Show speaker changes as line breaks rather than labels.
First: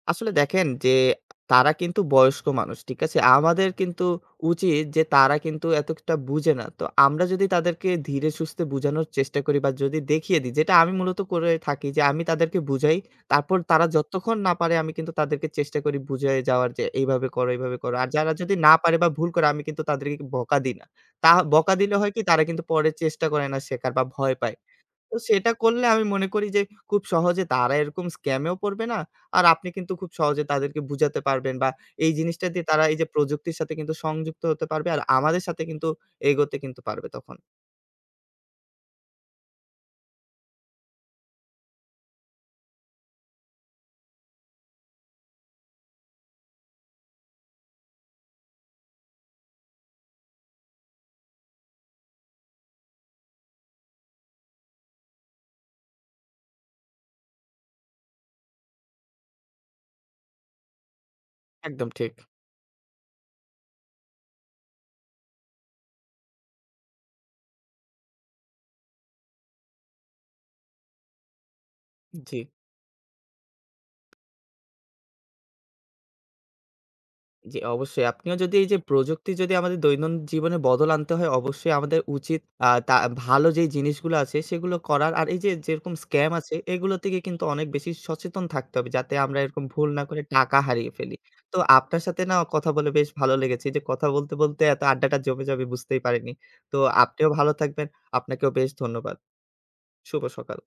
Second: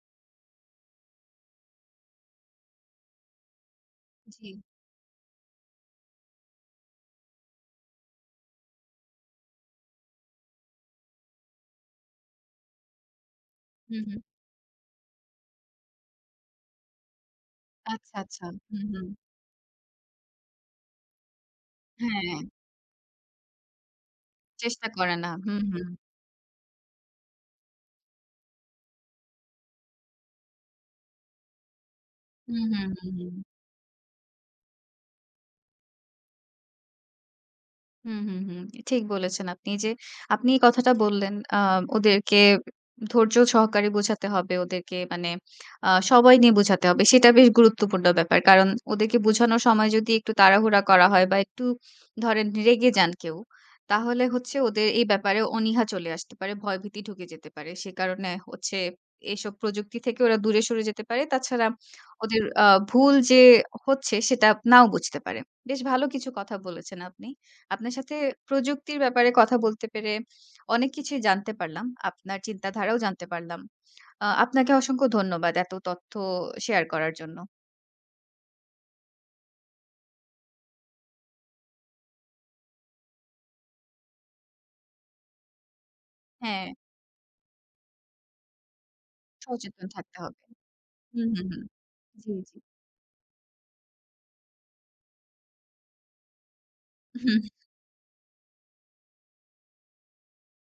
আসলে দেখেন যে, তারা কিন্তু বয়স্ক মানুষ, ঠিক আছে? আমাদের কিন্তু
জ্বি।
উচিত যে তারা কিন্তু এতটা বুঝে না। তো আমরা যদি তাদেরকে ধীরে সুস্থে বুঝানোর চেষ্টা করি বা যদি দেখিয়ে দিই, যেটা আমি মূলত করে থাকি যে আমি তাদেরকে বুঝাই তারপর তারা
হুম, হুম।
যতক্ষণ না পারে আমি কিন্তু তাদেরকে চেষ্টা করি বুঝায়ে যাওয়ার যে এইভাবে করো, এইভাবে করো। আর
আচ্ছা,
যারা
আচ্ছা।
যদি না
হুম,
পারে বা
হুম।
ভুল করে আমি কিন্তু তাদেরকে বকা দিই না। তা বকা দিলে হয় কি
হ্যা।
তারা কিন্তু পরে চেষ্টা করে না শেখার বা ভয় পায়।
চেষ্টা করে
তো
না,
সেটা
হুম,
করলে
হুম।
আমি মনে করি যে খুব সহজে তারা এরকম স্ক্যামেও পড়বে না, আর আপনি কিন্তু খুব সহজে তাদেরকে বুঝাতে পারবেন বা এই জিনিসটা
হুম,
দিয়ে তারা
হুম,
এইযে
হুম, হুম।
প্রযুক্তির সাথে সংযুক্ত হতে পারবে আর আমাদের সাথে কিন্তু এগোতে পারবে তখন।
হুম, হুম, হুম, ঠিক বলেছেন আপনি। এইযে আপনি এই কথাটা বললেন, আ ওদেরকে ধৈর্য্য সহকারে বোঝাতে হবে ওদেরকে মানে আ সবাই নিয়ে বোঝাতে হবে, সেটা বেশ গুরুত্বপূর্ণ ব্যাপার। কারণ ওদেরকে বোঝানোর সময় যদি একটু তাড়াহুড়া করা হয় বা একটু ধরেন রেগে যান কেউ, তাহলে হচ্ছে ওদের এই ব্যাপারে অনিহা চলে আসতে পারে, ভয়ভীতি ঢুকে যেতে পারে। সে কারণে হচ্ছে এসব প্রযুক্তি থেকে ওরা দূরে সরে যেতে পারে। তাছাড়া
একদম ঠিক।
ওদের আ ভুল যে হচ্ছে সেটা নাও বুঝতে পারে, বেশ ভালো কিছু কথা বলেছেন আপনি। আপনার সাথে প্রযুক্তির ব্যাপারে কথা বলতে পেরে অনেক কিছুই জানতে পারলাম, আপনার
জ্বি।
চিন্তাধারাও জানতে পারলাম। আ আপনাকে অসংখ্য ধন্যবাদ এত তথ্য শেয়ার করার জন্য।
জ্বি অবশ্যই। আপনিও যদি এইযে প্রযুক্তি যদি আমাদের দৈনন্দিন জীবনে বদল আনতে হয় অবশ্যই আমাদের উচিত আ তা ভালো যেই জিনিসগুলা আছে সেগুলো করার। আর এই যে যেরকম স্ক্যাম আছে
হ্যা।
এগুলো থেকে কিন্তু অনেক বেশি সচেতন থাকতে হবে যাতে আমরা এরকম
সচেতন
ভুল না
থাকতে
করে
হবে।
টাকা হারিয়ে ফেলি।
হুম, হুম,
তো
হুম।
আপনার সাথে
জ্বি,
না
জ্বি।
কথা বলে বেশ ভালো লেগেছে। এইযে কথা বলতে, বলতে, এত আড্ডাটা জমে যাবে বুঝতেই পারিনি। তো আপনিও
হুম।
ভালো থাকবেন, আপনাকেও বেশ ধন্যবাদ, শুভ সকাল।